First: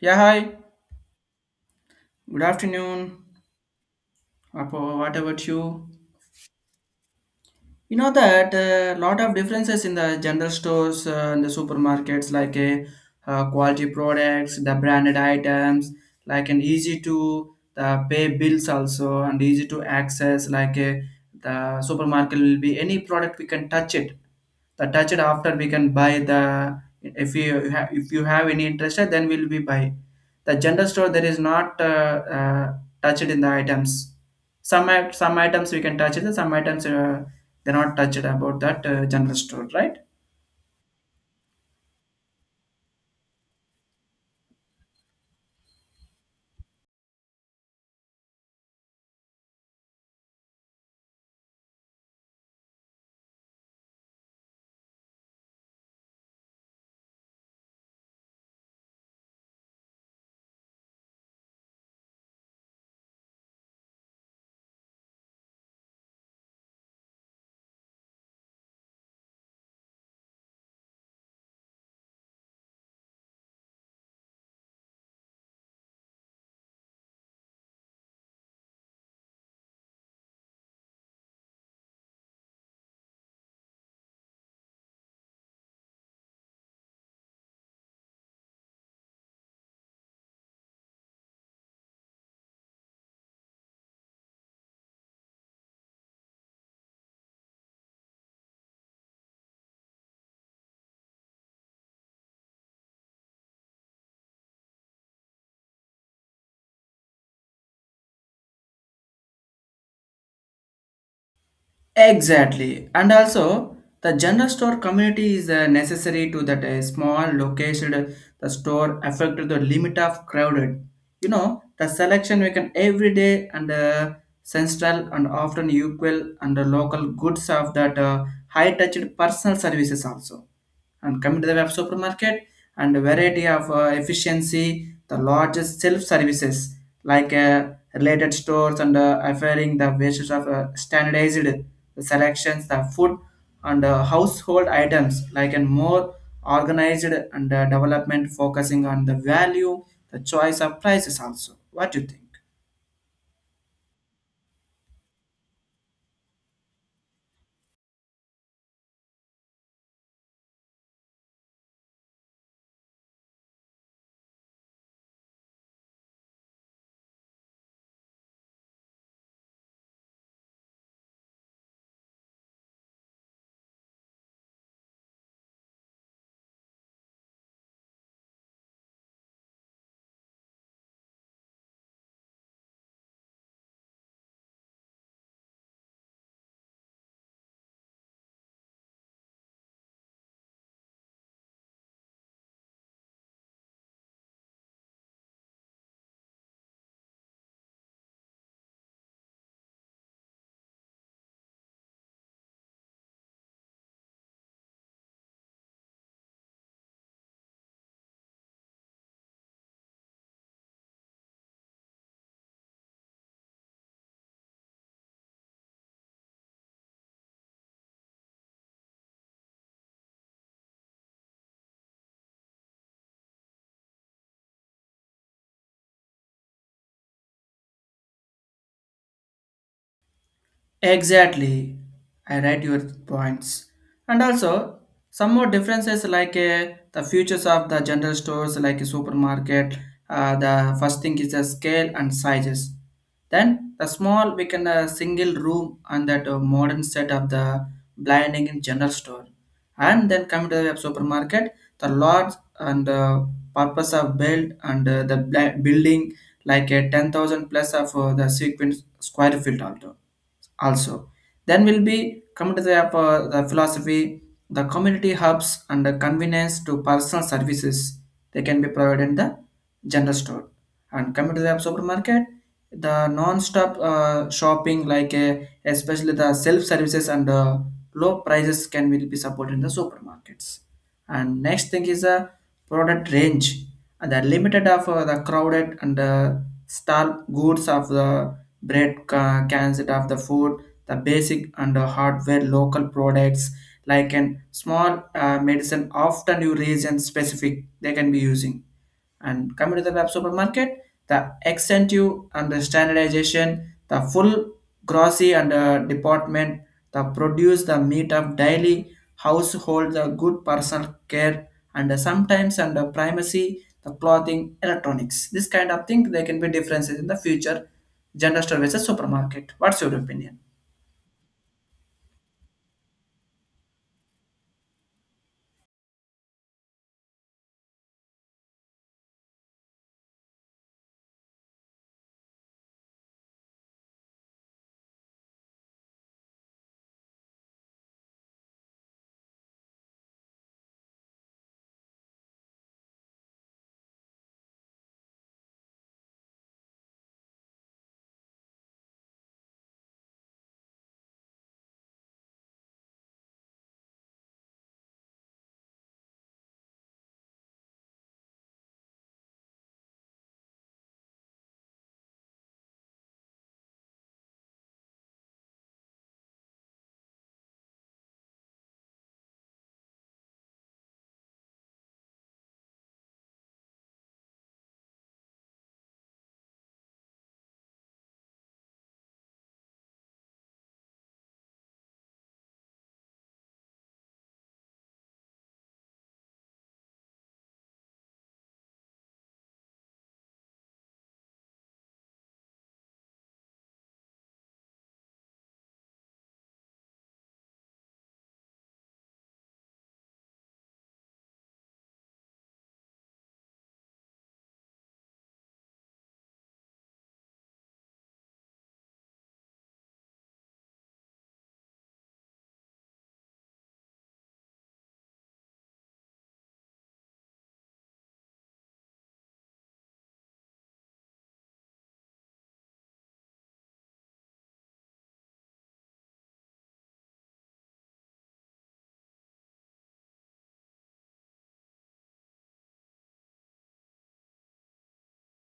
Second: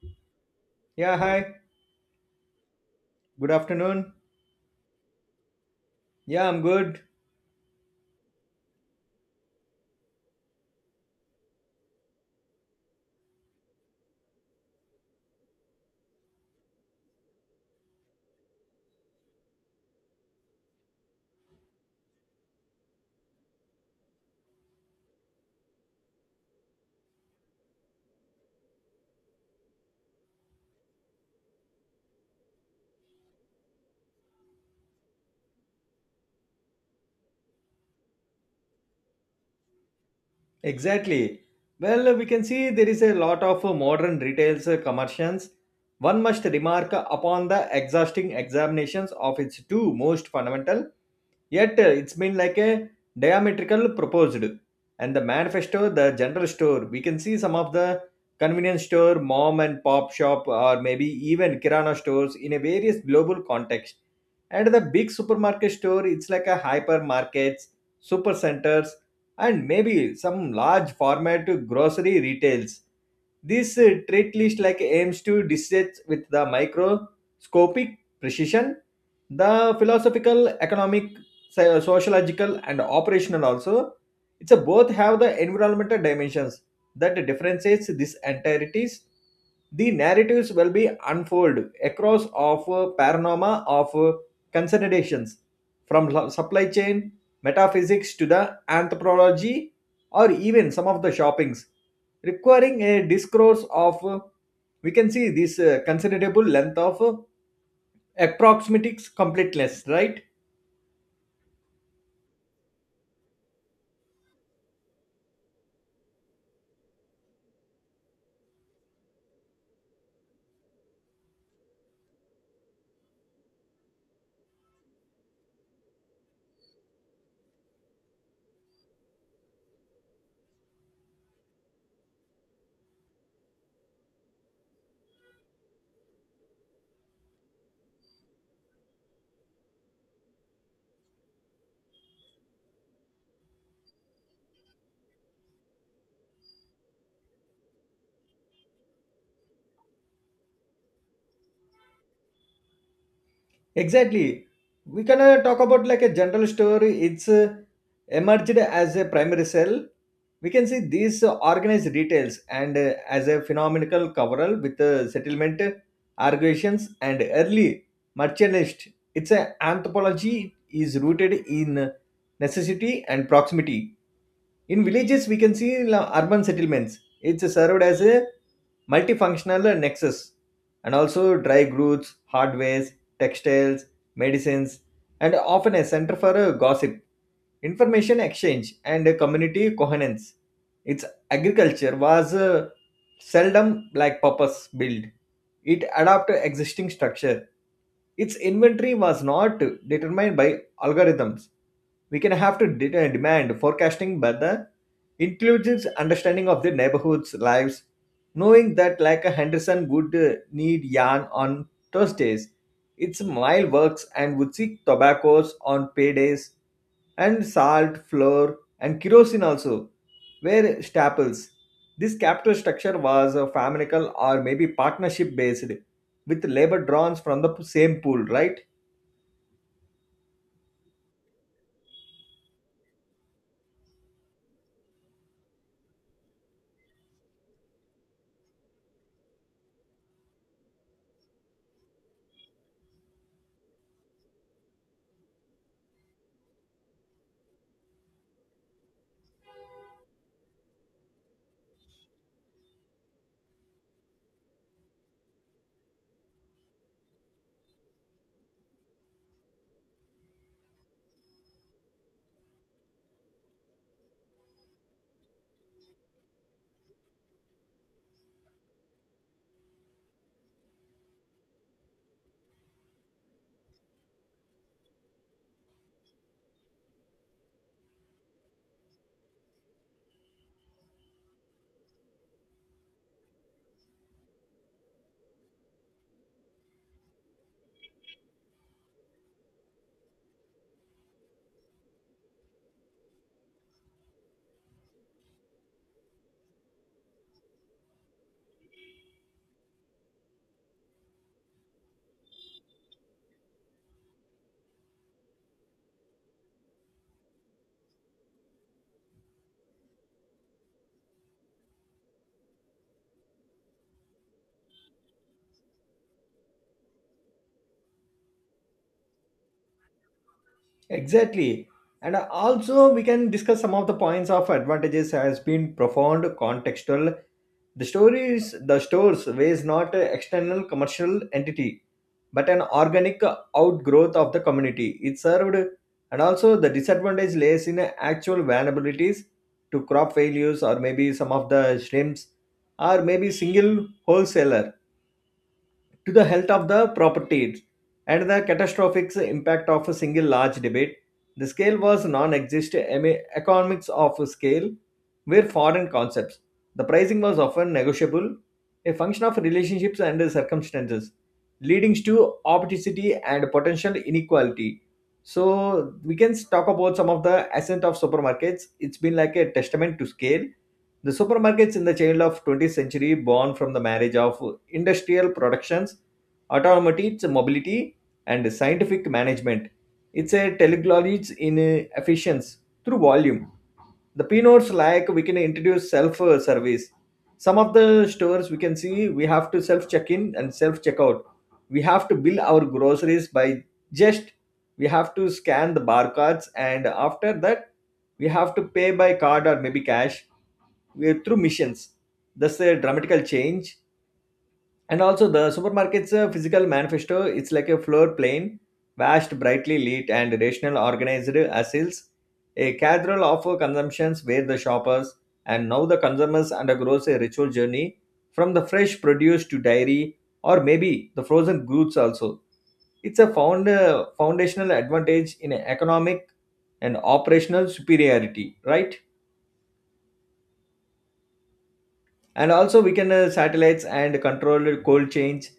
Yeah, hi. Yeah, hi. Good afternoon. Good afternoon. Apo, what about you? Yeah, I'm good. You know that a lot of differences in the general stores and the supermarkets, like a quality products, the branded items, like an easy to the pay bills also and easy to access. Like a, the supermarket will be any product we can touch it. The touch it after we can buy the if you have any interest then we'll be buy. The general store there is not uh, touched in the items some items we can touch it, and some items they're not touched about that general store, right? Exactly. Well, we can see there is a lot of modern retail's commercials. One must remark upon the exhausting examinations of its two most fundamental, yet it's been like a diametrical proposed. And the manifesto, the general store, we can see some of the convenience store, mom and pop shop, or maybe even kirana stores in a various global context. And the big supermarket store, it's like a hypermarkets, super centers, and maybe some large format grocery retails. This treat list like aims to dissect with the microscopic precision, the philosophical, economic, sociological, and operational also. It's a both have the environmental dimensions that differentiates these entities. The narratives will be unfold across of panorama of considerations, from supply chain metaphysics to the anthropology or even some of the shoppings requiring a discourse of we can see this considerable length of approximatics completeness, right? Exactly. And also, the general store community is necessary to that small location, the store affect the limit of crowded. You know, the selection we can every day and central and often equal and the local goods of that high touched personal services also. And coming to the web supermarket and variety of efficiency the largest self services like related stores and offering the basis of standardized selections the food and household items like a more organized and development focusing on the value the choice of prices also. What do you think? Exactly. We can talk about like a general story. It's emerged as a primary cell. We can see these organized details and as a phenomenal coverall with settlement, arguations, and early merchantist. Its anthropology is rooted in necessity and proximity. In villages, we can see urban settlements. It's served as a multifunctional nexus and also dry goods, hardwares, textiles, medicines, and often a center for gossip information exchange and community coherence. Its agriculture was seldom like purpose built. It adapted existing structure. Its inventory was not determined by algorithms. We can have to demand forecasting, but the intelligence understanding of the neighborhood's lives, knowing that like a Henderson would need yarn on Thursdays, its mile works and would seek tobaccos on paydays and salt, flour, and kerosene also were staples. This capital structure was faminical or maybe partnership based with labor drawn from the same pool, right? Exactly. I read your points. And also, some more differences like the futures of the general stores, like a supermarket. The first thing is the scale and sizes. Then the small, we can single room and that modern set of the blinding in general store. And then coming to the web supermarket, the large and purpose of build and building like a 10,000 plus of the sequence square feet also also then we'll be come to the philosophy the community hubs and the convenience to personal services they can be provided in the general store and coming to the supermarket the non-stop shopping like especially the self services and low prices can will be supported in the supermarkets and next thing is a product range and the limited of the crowded and stall goods of the bread cans of the food, the basic and the hardware local products like an small medicine often you region specific they can be using. And coming to the web supermarket, the extensive and the standardization, the full grocery and department, the produce, the meat of daily household, the good personal care, and sometimes and the primacy, the clothing, electronics. This kind of thing there can be differences in the future. General store versus supermarket. What's your opinion? Exactly. And also, we can discuss some of the points of advantages has been profound, contextual. The story is the stores was not an external commercial entity, but an organic outgrowth of the community. It served, and also the disadvantage lays in actual vulnerabilities to crop failures, or maybe some of the shrimps, or maybe single wholesaler to the health of the properties and the catastrophic impact of a single large debate. The scale was non-existent economics of a scale were foreign concepts. The pricing was often negotiable, a function of relationships and circumstances, leading to opacity and potential inequality. So we can talk about some of the ascent of supermarkets. It's been like a testament to scale the supermarkets in the child of 20th century born from the marriage of industrial productions, automotive mobility, and scientific management. It's a teleology in efficiency through volume. The peanuts like we can introduce self-service. Some of the stores we can see we have to self-check in and self check out. We have to bill our groceries by just we have to scan the barcodes, and after that we have to pay by card or maybe cash through missions. That's a dramatical change. And also the supermarket's physical manifesto, it's like a floor plane, vast, brightly lit and rational organized as is a cathedral of consumptions, where the shoppers and now the consumers undergoes a ritual journey from the fresh produce to dairy or maybe the frozen goods also. It's a foundational advantage in economic and operational superiority, right? And also we can satellites and control cold change.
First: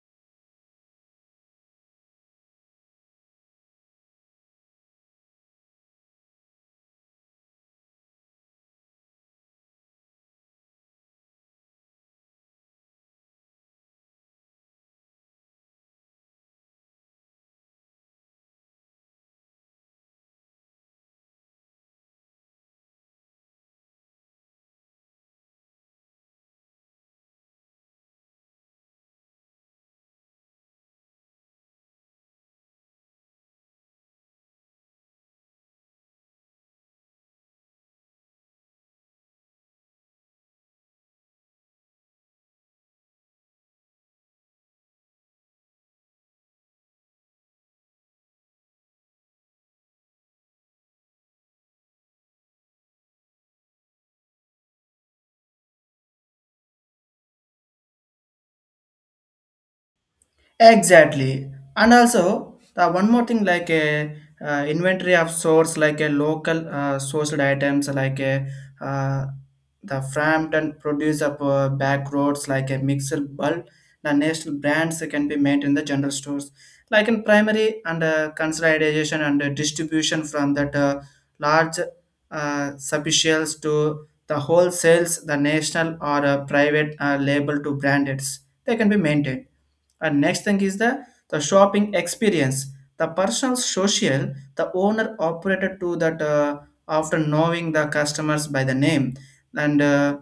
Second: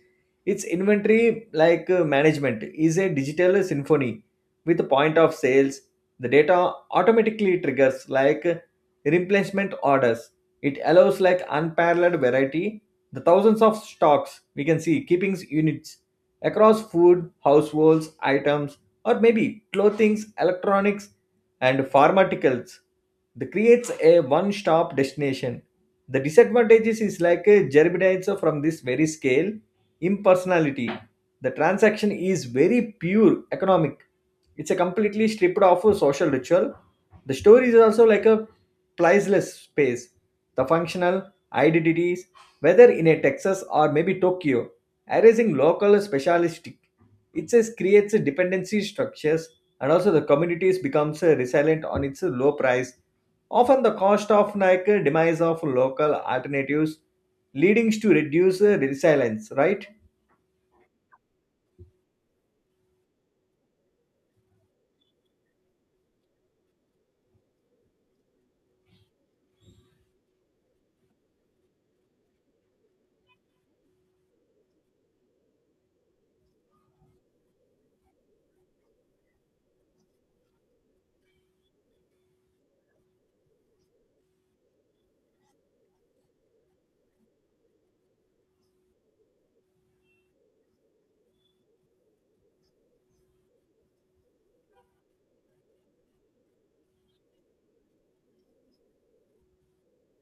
Its inventory like management is a digital symphony with the point of sales, the data automatically triggers like replacement orders. It allows like unparalleled variety, the thousands of stocks we can see keepings units across food households items or maybe clothing electronics and pharmaceuticals. That creates a one-stop destination. The disadvantages is like a germinates from this very scale, impersonality. The transaction is very pure economic. It's a completely stripped of a social ritual. The story is also like a priceless space. The functional identities, whether in a Texas or maybe Tokyo, erasing local specialistic. It says creates a dependency structures, and also the communities becomes resilient on its low price, often the cost of like demise of local alternatives, leading to reduce resilience, right? Exactly. And also, the one more thing like a inventory of source like a local sourced items, like a uh, the Frampton produce of back roads, like a mixer bulb. The national brands can be made in the general stores, like in primary and consideration and distribution from that large subsidiaries to the wholesales, the national or private label to branded. They can be maintained and next thing is the shopping experience the personal social the owner operated to that after knowing the customers by the name and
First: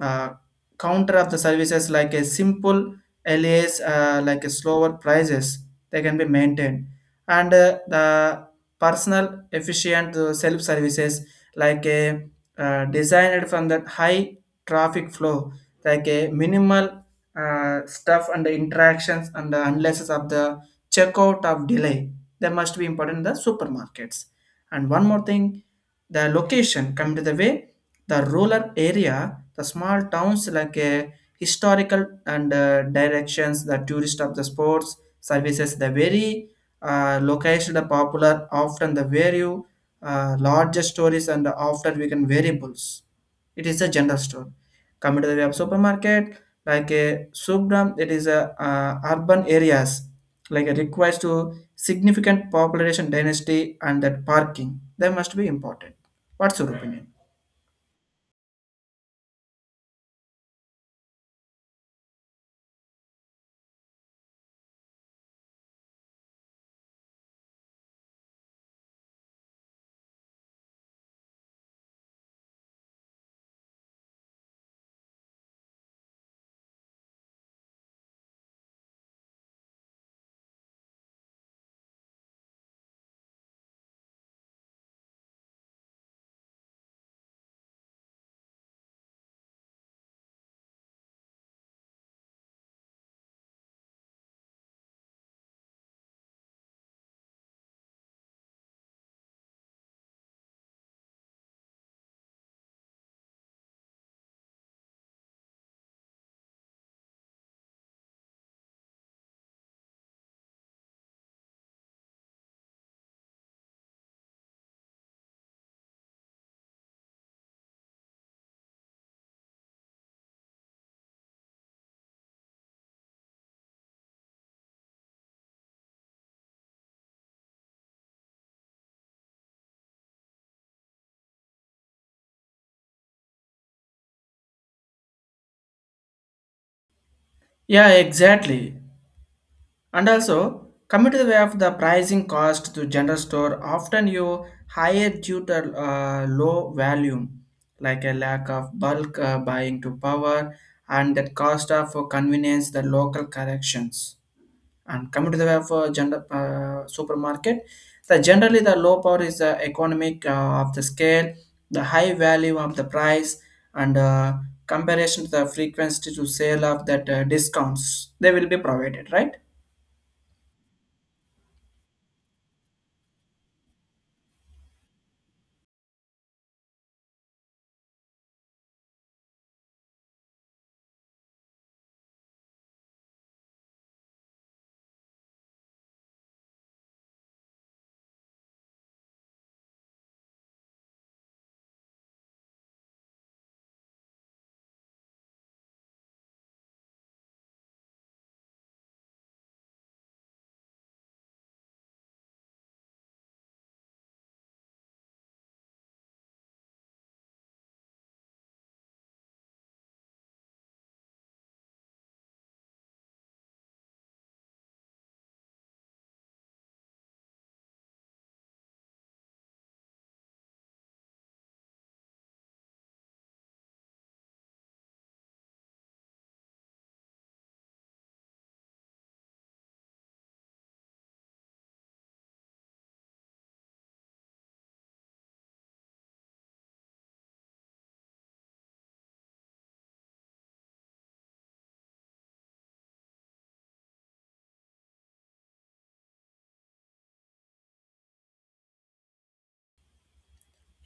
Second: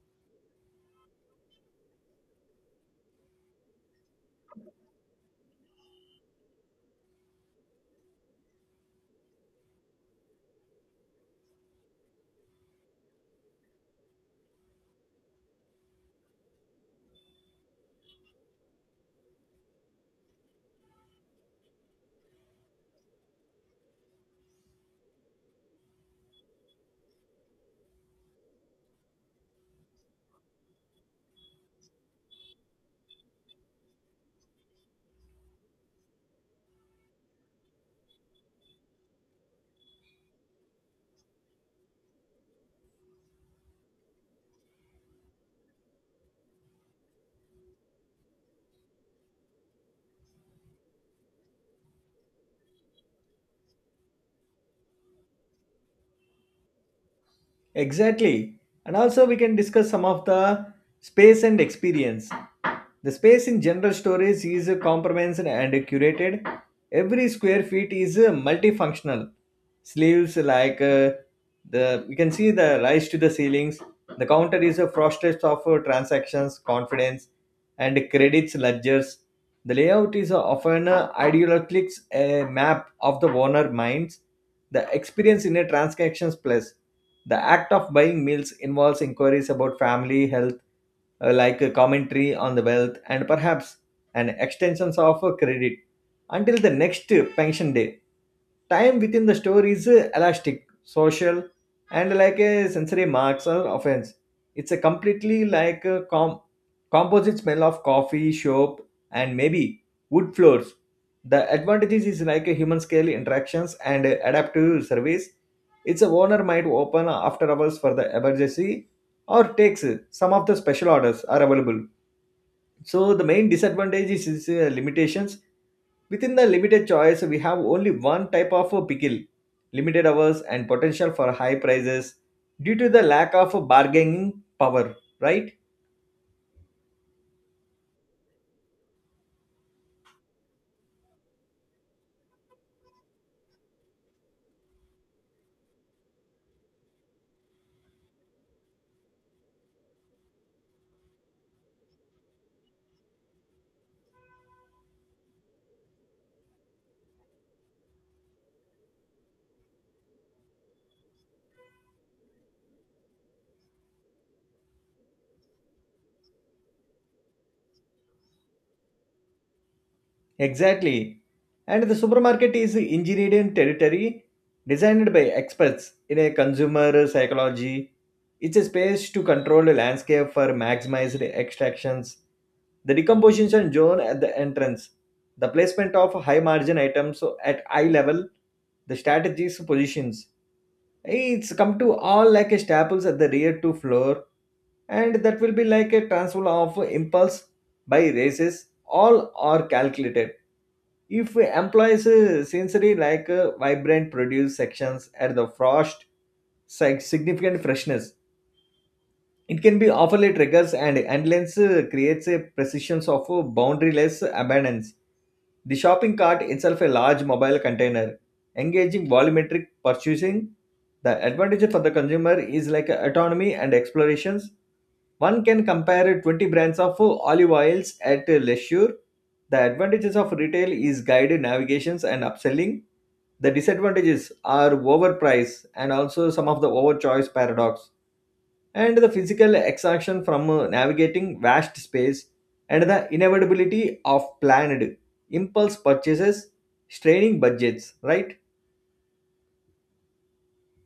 uh, counter of the services like a simple LAs, like a slower prices, they can be maintained. And the personal efficient self services like a designed from that high traffic flow, like a minimal stuff and the interactions and the analysis of the checkout of delay. They must be important in the supermarkets. And one more thing, the location come to the way the rural area the small towns like a historical and directions, the tourist of the sports services, the very location the popular, often the very larger stories and often we can variables. It is a general store. Come to the way of supermarket, like a subram, it is a urban areas, like it requires to significant population dynasty and that parking. They must be important. What's your opinion? Exactly. And also, we can discuss some of the space and experience. The space in general storage is comprehensive and curated. Every square feet is multifunctional. Sleeves like the you can see the rise to the ceilings. The counter is a frosted of transactions, confidence, and credits ledgers. The layout is often ideologically a map of the owner minds. The experience in a transactions plus. The act of buying meals involves inquiries about family, health, like a commentary on the wealth and perhaps an extensions of a credit until the next pension day. Time within the store is elastic, social, and like a sensory marks or offense. It's a completely like a composite smell of coffee, soap, and maybe wood floors. The advantages is like a human scale interactions and adaptive service. Its owner might open after hours for the emergency or takes some of the special orders are available. So the main disadvantage is limitations within the limited choice. We have only one type of pickle, limited hours and potential for high prices due to the lack of bargaining power, right? Yeah, exactly. And also, coming to the way of the pricing cost to general store, often you higher due to low volume, like a lack of bulk buying to power and that cost of convenience, the local corrections. And coming to the way of general supermarket, the generally the low power is the economic of the scale, the high value of the price, and comparison to the frequency to sale of that discounts they will be provided, right? Exactly. And the supermarket is engineered in territory designed by experts in a consumer psychology. It's a space to control the landscape for maximized extractions. The decomposition zone at the entrance, the placement of high margin items at eye level, the strategies positions. It's come to all like a staples at the rear to floor, and that will be like a transfer of impulse by races. All are calculated. If we employs a sensory like vibrant produce sections at the frost, significant freshness, it can be overly triggers and endless creates a precision of boundaryless abundance. The shopping cart itself a large mobile container, engaging volumetric purchasing. The advantage for the consumer is like autonomy and explorations. One can compare 20 brands of olive oils at leisure. The advantages of retail is guided navigations and upselling. The disadvantages are overprice and also some of the overchoice paradox and the physical exhaustion from navigating vast space and the inevitability of planned impulse purchases straining budgets, right?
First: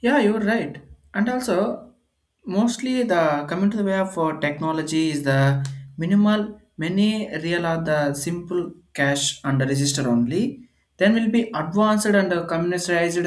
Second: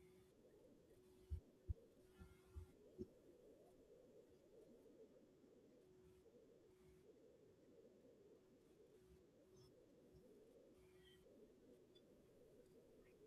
Yeah, you're right. And also, mostly the coming to the way of technology is the minimal. Many real are the simple cash and register only. Then will be advanced and commercialized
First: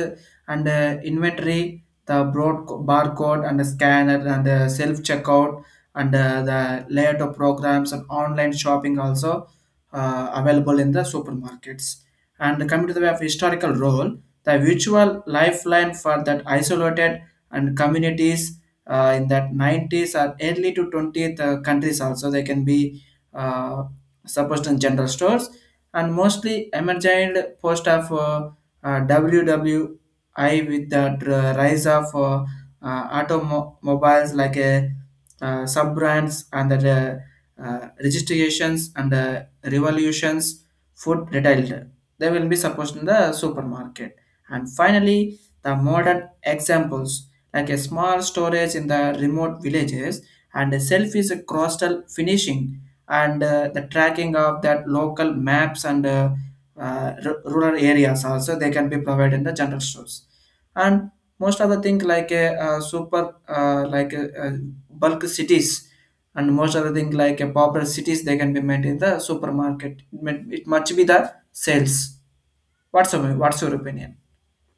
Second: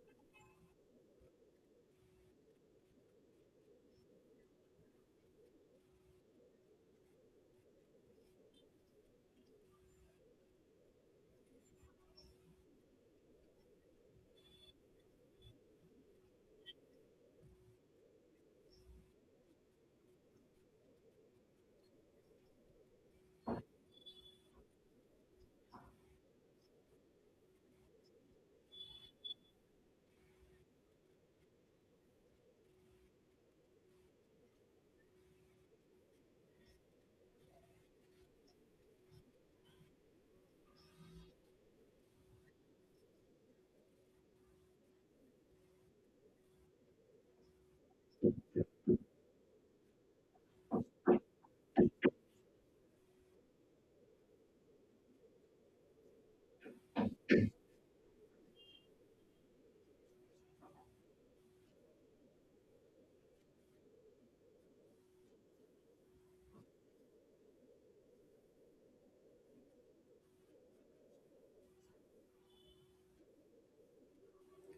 and inventory, the barcode and the scanner and the self checkout and the layout of programs and online shopping also available in the supermarkets. And coming to the way of historical role, the virtual lifeline for that isolated and communities in that '90s or early to 20th countries also they can be uh, supposed in general stores and mostly emergent post of WWI with the rise of automobiles like a sub brands and the registrations and revolutions food retail they will be supposed in the supermarket. And finally, the modern examples like a small storage in the remote villages and a selfish coastal finishing and the tracking of that local maps and rural areas also they can be provided in the general stores and most of the thing like a, super like a, bulk cities and most other the thing like a popular cities they can be made in the supermarket it must be the sales. What's your opinion?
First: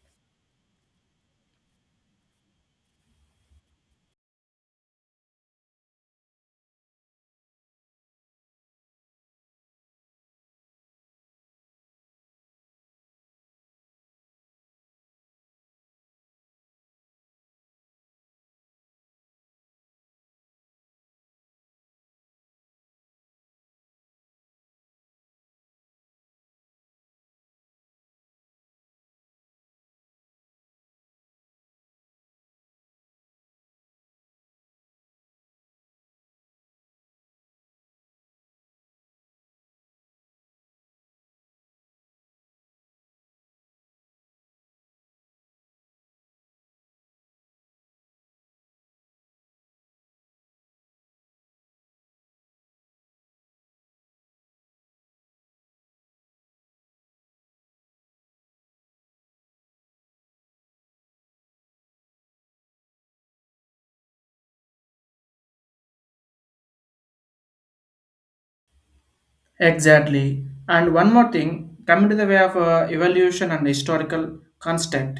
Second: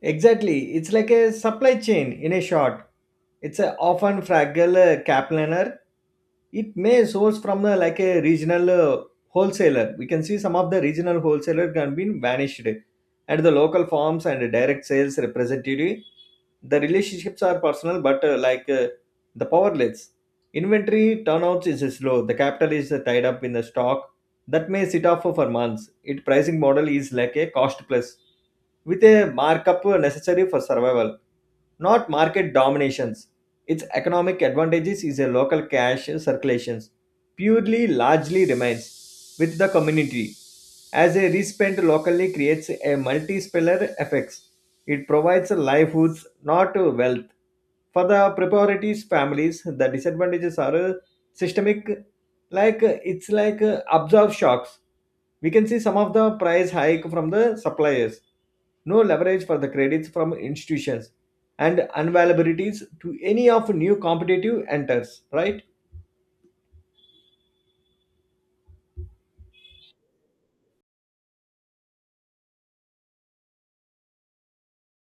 Exactly. It's like a supply chain in a short. It's a often fragile capliner. It may source from like a regional wholesaler. We can see some of the regional wholesaler can be vanished. And the local farms and direct sales representative, the relationships are personal, but the powerless. Inventory turnouts is slow. The capital is tied up in the stock that may sit off for months. Its pricing model is like a cost plus with a markup necessary for survival, not market dominations. Its economic advantages is a local cash circulation purely largely remains with the community. As a respent locally creates a multi-speller effects. It provides livelihoods, not wealth. For the priorities families, the disadvantages are systemic, like it's like absorb shocks. We can see some of the price hike from the suppliers, no leverage for the credits from institutions, and unavailabilities to any of new competitive enters, right? Exactly. And one more thing, coming to the way of evolution and historical constant,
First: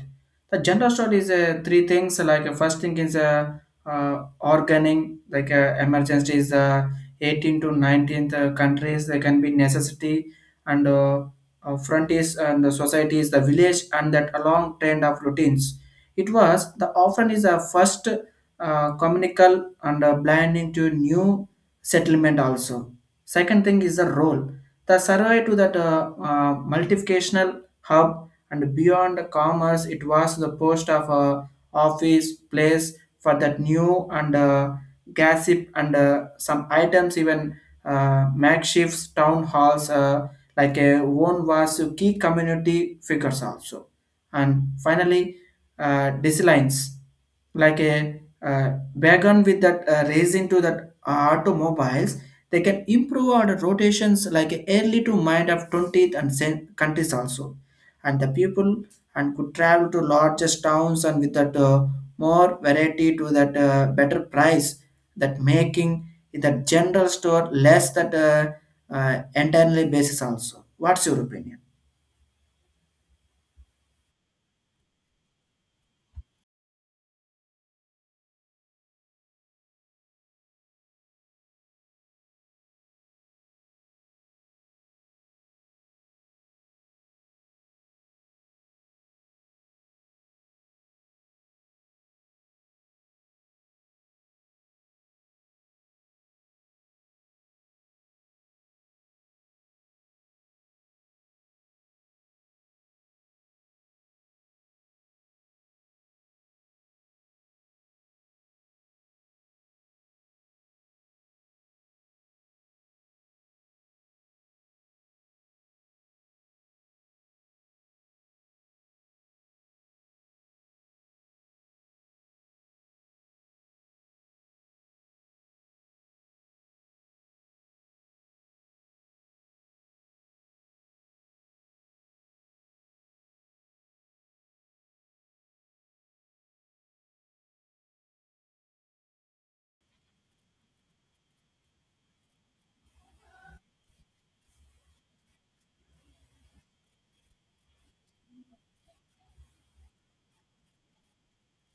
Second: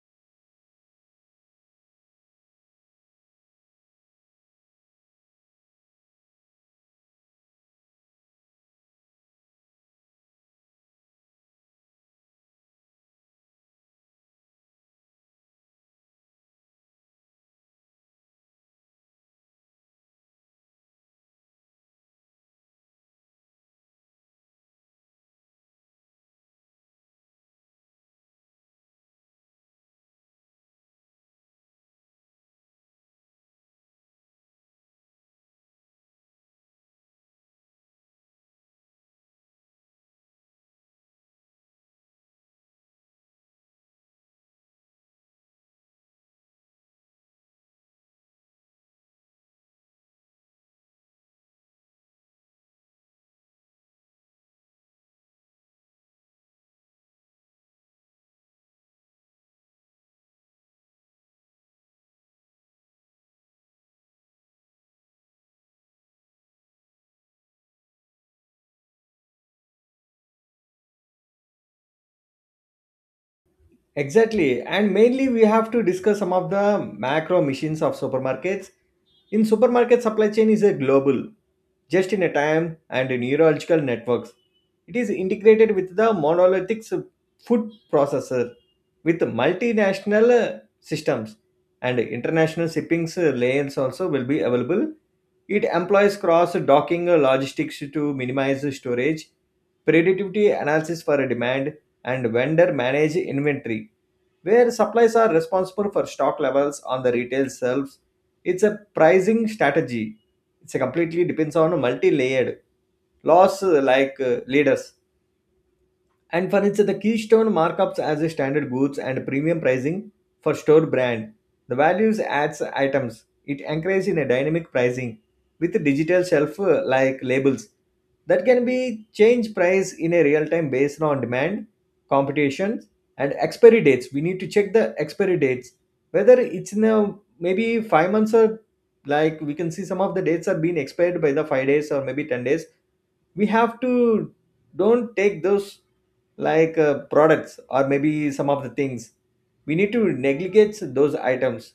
the gender story is three things. Like first thing is organing, like emergency is 18 to 19th countries. There can be necessity and frontiers and the society is the village and that along trend of routines. It was the often is a first communical and blinding to new settlement also. Second thing is the role. The survey to that multiplicational hub and beyond commerce, it was the post of office place for that new and gossip and some items even makeshift town halls like a one was a key community figures also. And finally, designs like a wagon with that raising to that automobiles they can improve on rotations like early to mind of 20th and countries also. And the people and could travel to largest towns and with that more variety to that better price that making the general store less that entirely basis also. What's your opinion? Exactly. And mainly, we have to discuss some of the macro missions of supermarkets. In supermarket, supply chain is a global, just in a time and neurological networks. It is integrated with the monolithic food processor with multinational systems and international shipping lanes also will be available. It employs cross docking logistics to minimize storage, predictivity analysis for demand, and vendor manage inventory, where suppliers are responsible for stock levels on the retail shelves. It's a pricing strategy. It's a completely depends on multi-layered loss leaders. And for instance, the keystone markups as a standard goods and premium pricing for store brand. The values adds items. It anchors in a dynamic pricing with digital shelf labels that can be change price in a real time based on demand, competition, and expiry dates. We need to check the expiry dates whether it's in a maybe 5 months, or like we can see some of the dates are being expired by the 5 days or maybe 10 days. We have to don't take those like products, or maybe some of the things we need to negligate those items.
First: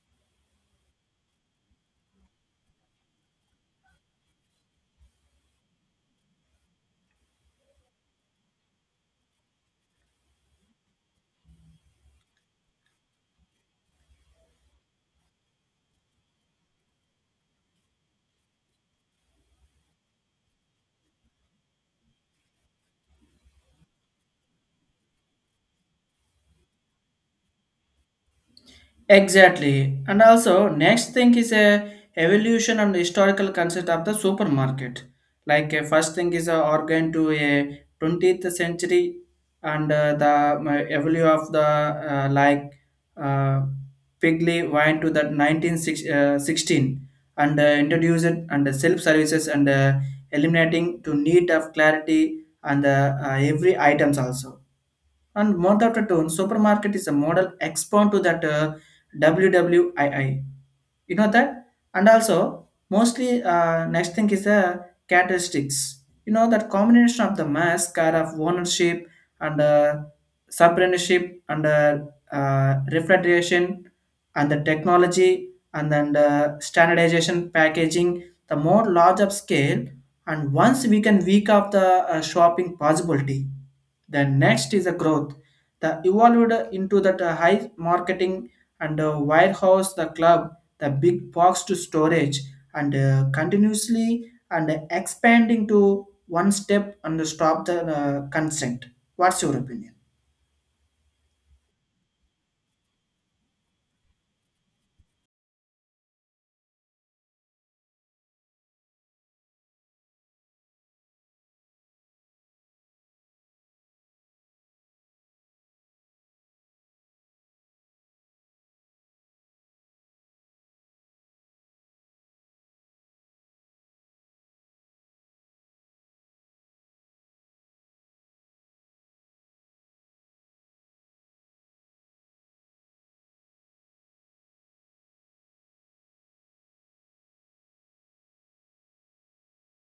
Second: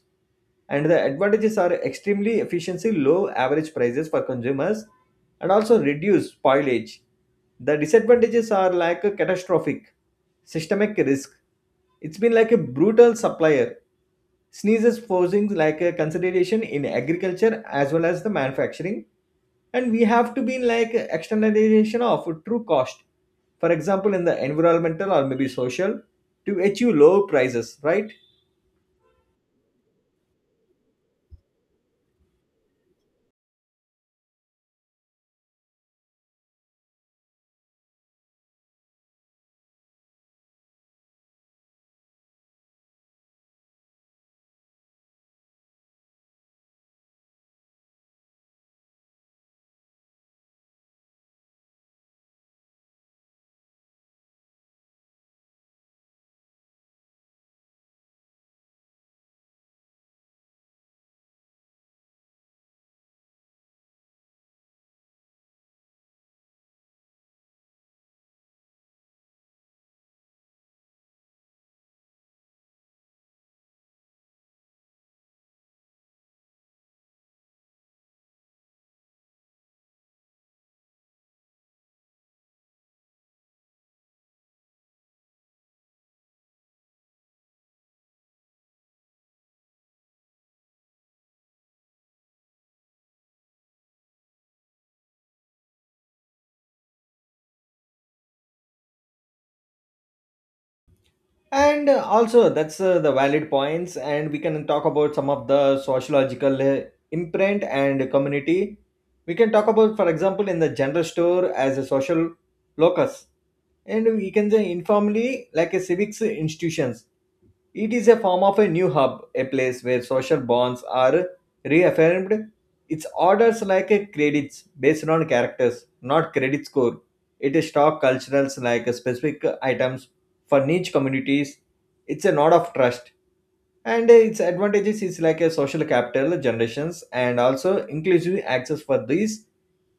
And the advantages are extremely efficiency, low average prices for consumers, and also reduce spoilage. The disadvantages are like a catastrophic systemic risk. It's been like a brutal supplier sneezes forcing like a consolidation in agriculture as well as the manufacturing, and we have to be in like externalization of true cost, for example in the environmental or maybe social, to achieve low prices, right? Exactly. And also, next thing is a evolution and historical concept of the supermarket. Like a first thing is a organ to a 20th century and the evolution of the like uh, Pigley wine to that 1916 and introduced and self services and eliminating to need of clarity and every items also and month after tone, supermarket is a model expand to that WWII. You know that? And also, mostly next thing is the characteristics. You know that combination of the mass car of ownership and subrendership and refrigeration and the technology and then the standardization packaging, the more large of scale and once we can week off the shopping possibility then next is a growth the evolved into that high marketing and warehouse the club the big box to storage and continuously and expanding to one step and stop the consent. What's your opinion? And also, that's the valid points, and we can talk about some of the sociological imprint and community. We can talk about, for example, in the general store as a social locus, and we can say informally like a civics institutions. It is a form of a new hub, a place where social bonds are reaffirmed. Its orders like a credits based on characters, not credit score. It is stock culturals like specific items for niche communities. It's a nod of trust. And its advantages is like a social capital generations, and also inclusive access for these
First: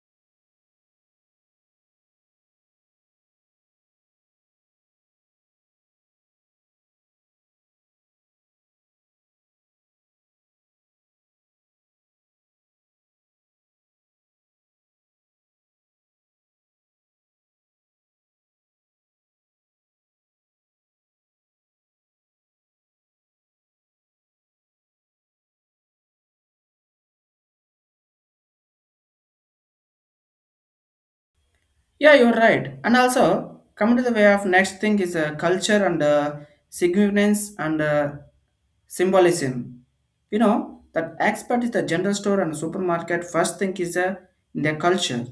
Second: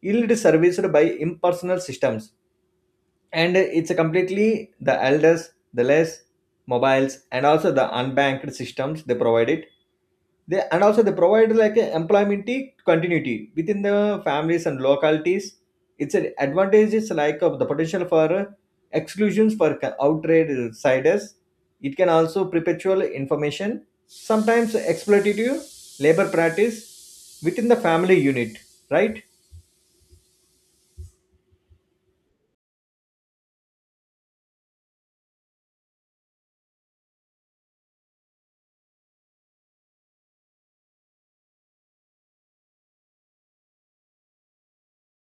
yield serviced by impersonal systems, and it's a completely the elders, the less mobiles, and also the unbanked systems they provide it. They, and also they provide like a employment continuity within the families and localities. It's an advantage is like of the potential for exclusions for outsiders. It can also perpetual information, sometimes exploitative labor practice within the family unit, right? Yeah, you're right. And also, coming to the way of next thing is culture and significance and symbolism. You know, that expert is the general store and supermarket. First thing is in their culture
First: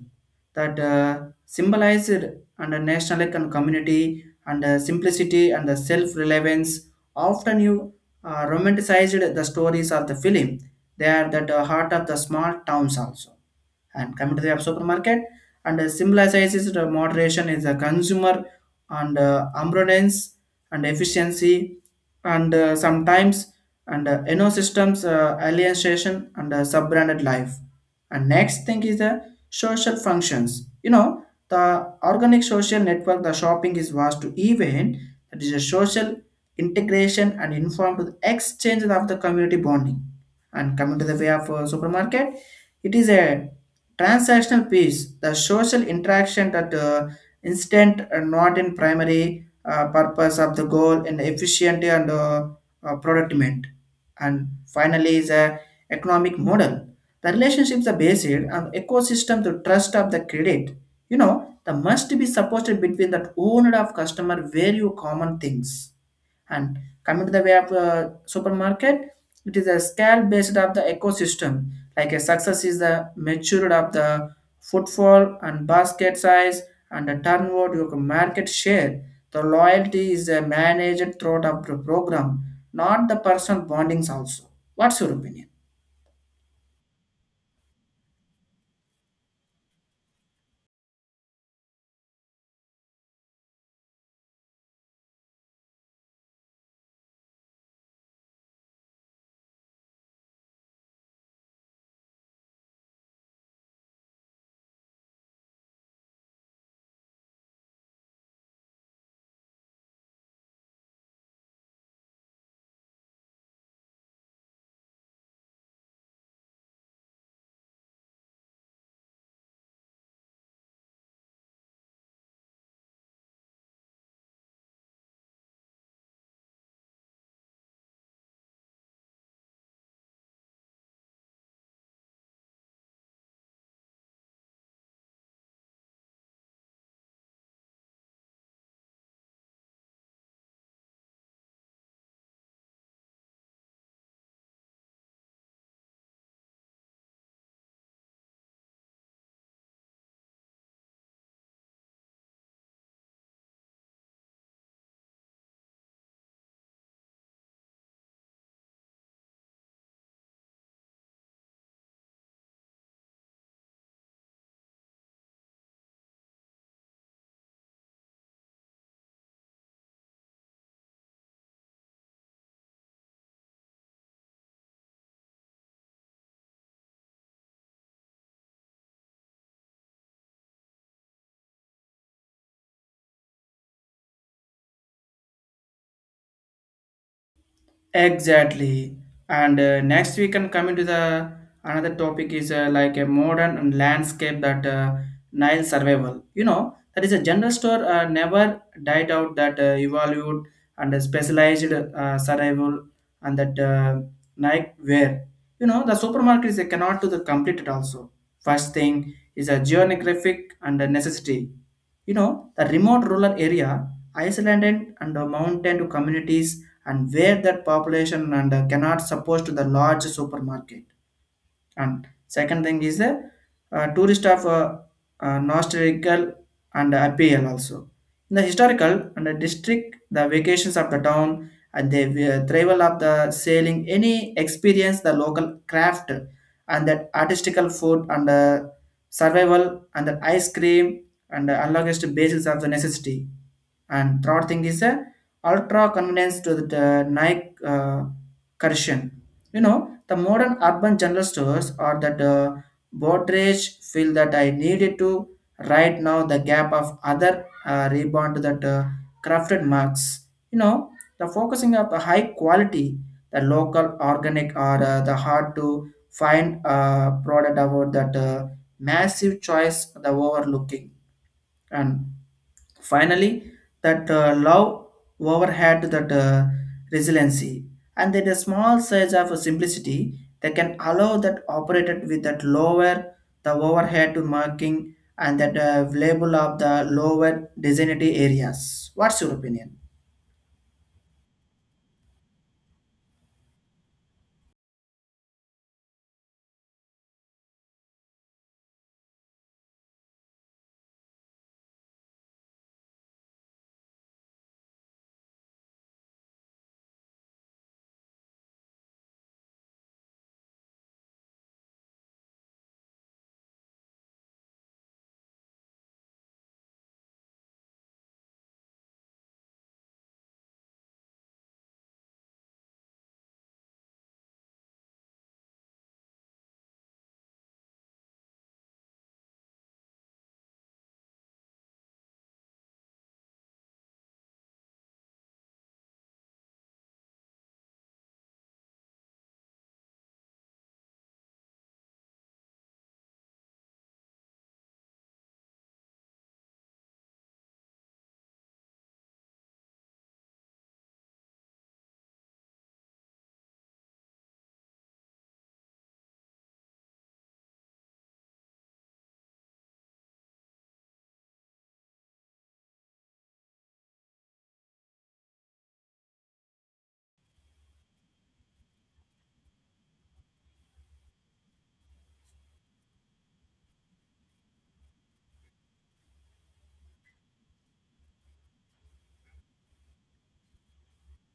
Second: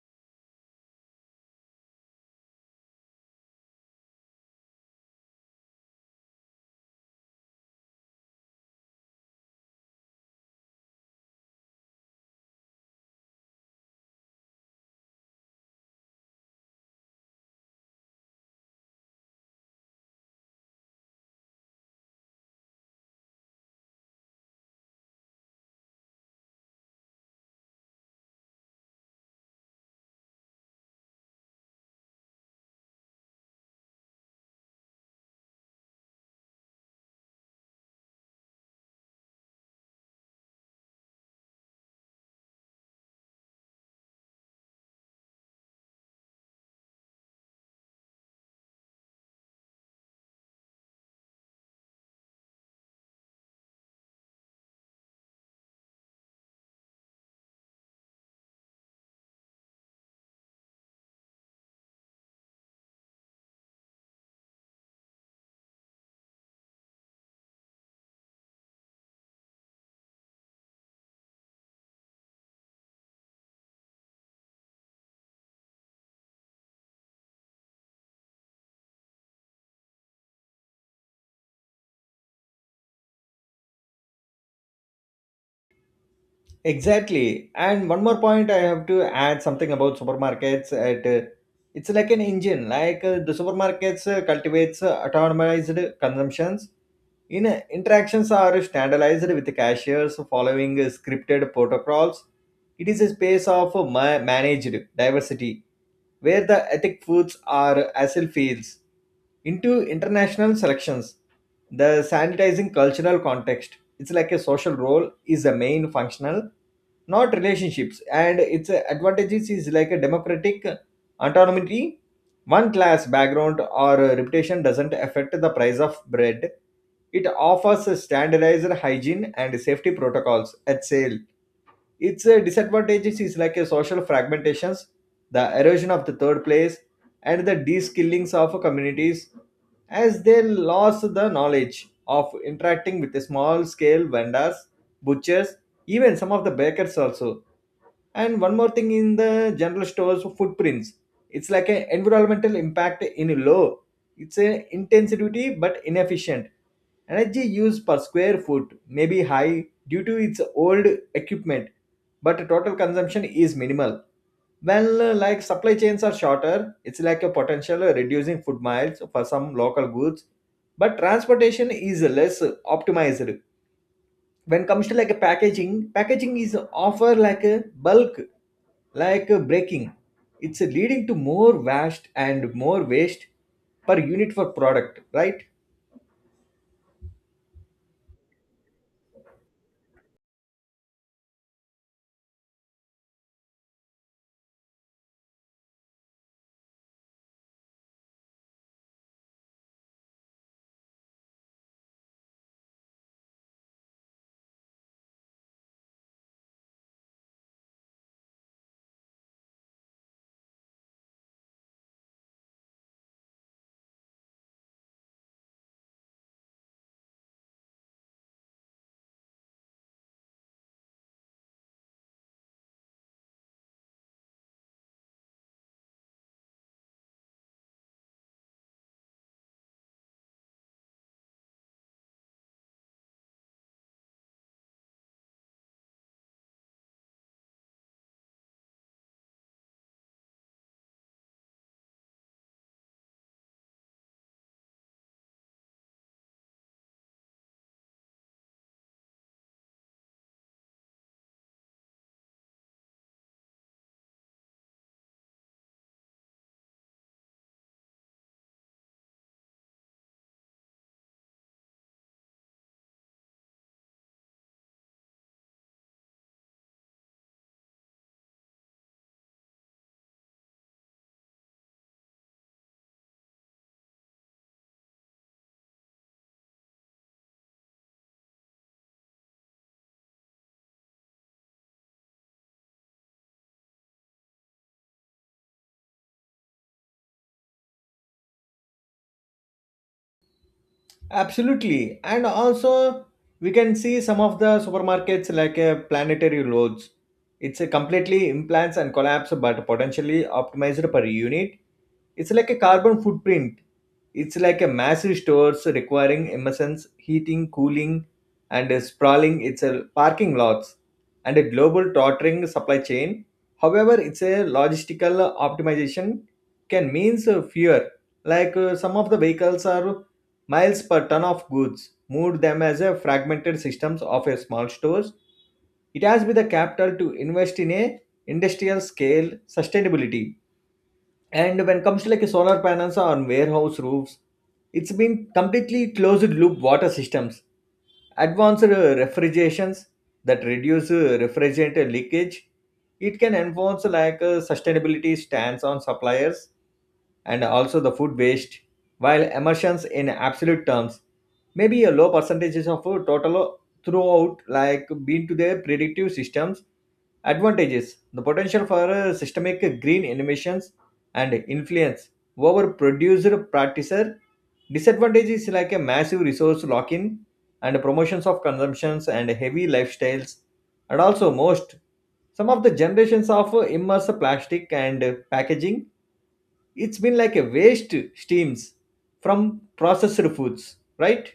that symbolized and nationalistic and community and simplicity and the self-relevance. Often you romanticized the stories of the film. They are that heart of the small towns also and coming to the supermarket, and symbolizes the moderation is a consumer and abundance and efficiency and sometimes and ecosystems alienation and sub-branded life. And next thing is the social functions. You know, the organic social network, the shopping is vast to event that is a social integration and informed to the exchange of the community bonding. And coming to the way of supermarket, it is a transactional piece, the social interaction that instant and not in primary purpose of the goal in efficiency and productivement. And finally is a economic model. The relationships are based on ecosystem to trust of the credit. You know, the must be supported between that owner of customer value common things and coming to the way of supermarket, it is a scale based of the ecosystem. Like a success is the maturity of the footfall and basket size and the turnover your market share. The loyalty is managed throughout the program, not the personal bondings also. What's your opinion? Exactly. And one more point, I have to add something about supermarkets. At it's like an engine. The supermarkets cultivates autonomized consumptions, in interactions are standardized with cashiers following scripted protocols. It is a space of managed diversity where the ethic foods are acyl fields into international selections. The sanitizing cultural context. It's like a social role is the main functional, not relationships. And its advantages is like a democratic autonomy. One class background or reputation doesn't affect the price of bread. It offers a standardized hygiene and safety protocols at sale. Its disadvantages is like a social fragmentations, the erosion of the third place, and the de-skillings of communities as they lost the knowledge of interacting with the small scale vendors, butchers, even some of the bakers also. And one more thing in the general stores footprints. It's like an environmental impact in low. It's an intensity but inefficient. Energy used per square foot may be high due to its old equipment, but total consumption is minimal. Well, like supply chains are shorter, it's like a potential reducing food miles for some local goods, but transportation is less optimized. When comes to like a packaging, packaging is offer like a bulk like braking, it's leading to more waste and more waste per unit for product, right? Exactly. And next we can come into the another topic is like a modern landscape that Nile survival. You know that is a general store never died out that evolved and specialized survival and that Nike wear. You know the supermarkets they cannot do the complete it also. First thing is a geographic and a necessity. You know, the remote rural area, isolated and the mountain to communities and where that population and cannot support to the large supermarket and second thing is the tourist of nostalgical and appeal also. In the historical and the district, the vacations of the town and the travel of the sailing, any experience the local craft and that artistical food and survival and the ice cream and the unlocked basis of the necessity. And third thing is ultra convenience to the, the Nike Correction. You know, the modern urban general stores are that Brokerage feel that I needed to right now the gap of other rebound that crafted marks. You know, the focusing of the high quality, the local organic or the hard to find product about that massive choice the overlooking and finally, that love over that resiliency and that a small size of simplicity that can allow that operated with that lower the overhead to marking and that label of the lower designated areas. What's your opinion? Absolutely. And also, we can see some of the supermarkets like a planetary loads. It's a completely implants and collapse, but potentially optimized per unit. It's like a carbon footprint. It's like a massive stores requiring emissions, heating, cooling, and sprawling. It's a parking lots and a global tottering supply chain. However, it's a logistical optimization can means fewer. Some of the vehicles are miles per ton of goods, moved them as a fragmented systems of a small stores. It has been the capital to invest in a industrial scale sustainability. And when it comes to like a solar panels on warehouse roofs, it's been completely closed loop water systems, advanced refrigerations that reduce refrigerant leakage. It can enforce like a sustainability stance on suppliers and also the food waste, while emissions in absolute terms may be a low percentages of total throughout, like being to their predictive systems. Advantages the potential for systemic green innovations and influence over produced practicer. Disadvantages is like a massive resource lock in and promotions of consumptions and heavy lifestyles, and also most some of the generations of immersive plastic and packaging. It's been like a waste steams from processed foods, right?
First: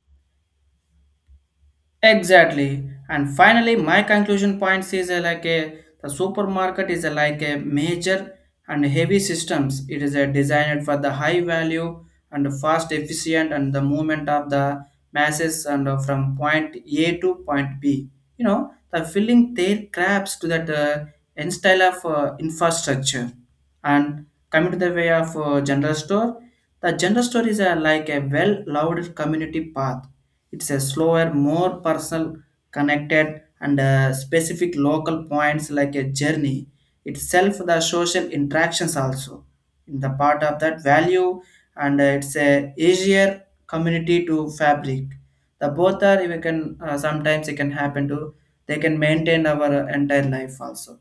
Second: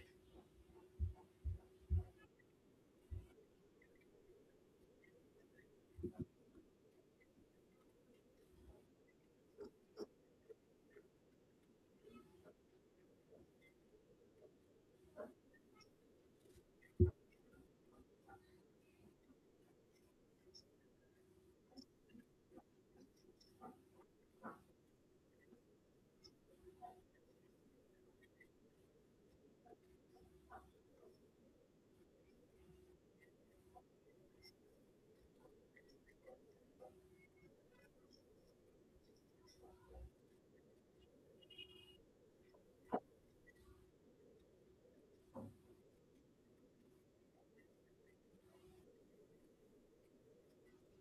Exactly. And finally, my conclusion points is like a the supermarket is a, like a major and heavy systems. It is a designed for the high value and fast, efficient, and the movement of the masses and from point A to point B. You know, the filling their crabs to that end style of infrastructure. And coming to the way of general store, the general store is a, like a well-loved community path it's a slower, more personal, connected, and specific local points like a journey itself. The social interactions also in the part of that value, and it's a easier community to fabric. The both are we can sometimes it can happen to they can maintain our entire life also.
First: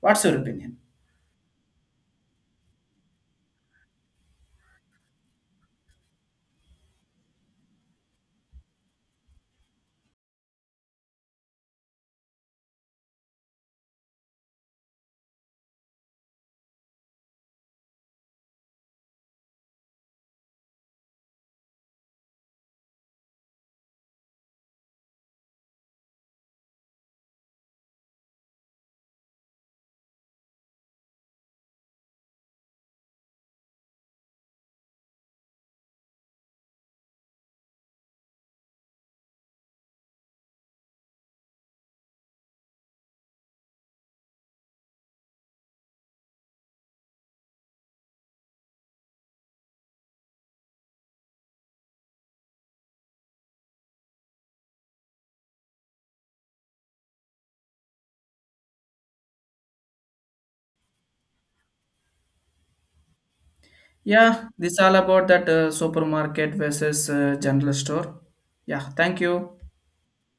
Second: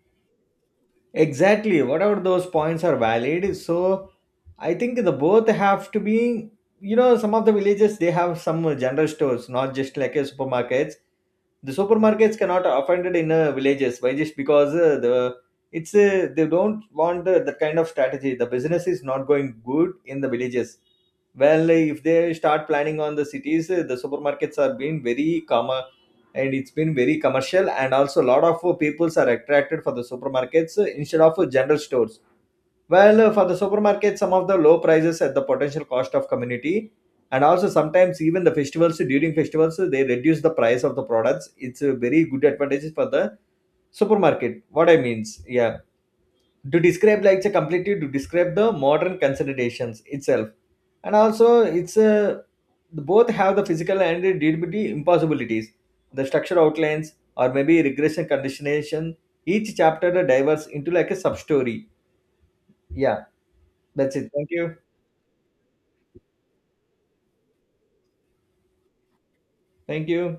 What's your opinion? Exactly. Whatever those points are valid. So I think the both have to be, you know, some of the villages they have some general stores, not just like a supermarkets. The supermarkets cannot offended in villages. Why? Just because they don't want that kind of strategy. The business is not going good in the villages. Well, if they start planning on the cities, the supermarkets are being very common, and it's been very commercial, and also a lot of peoples are attracted for the supermarkets instead of general stores. Well, for the supermarket, some of the low prices at the potential cost of community, and also sometimes even the festivals, during festivals they reduce the price of the products. It's a very good advantages for the supermarket. What I means, yeah, to describe like it's a completely to describe the modern considerations itself, and also it's a both have the physical and the DDBT impossibilities, the structure outlines or maybe regression conditionation, each chapter diverges into like a sub story. Yeah, that's it, Yeah, thank you. this all about that supermarket versus general store. Yeah, thank you. Thank you.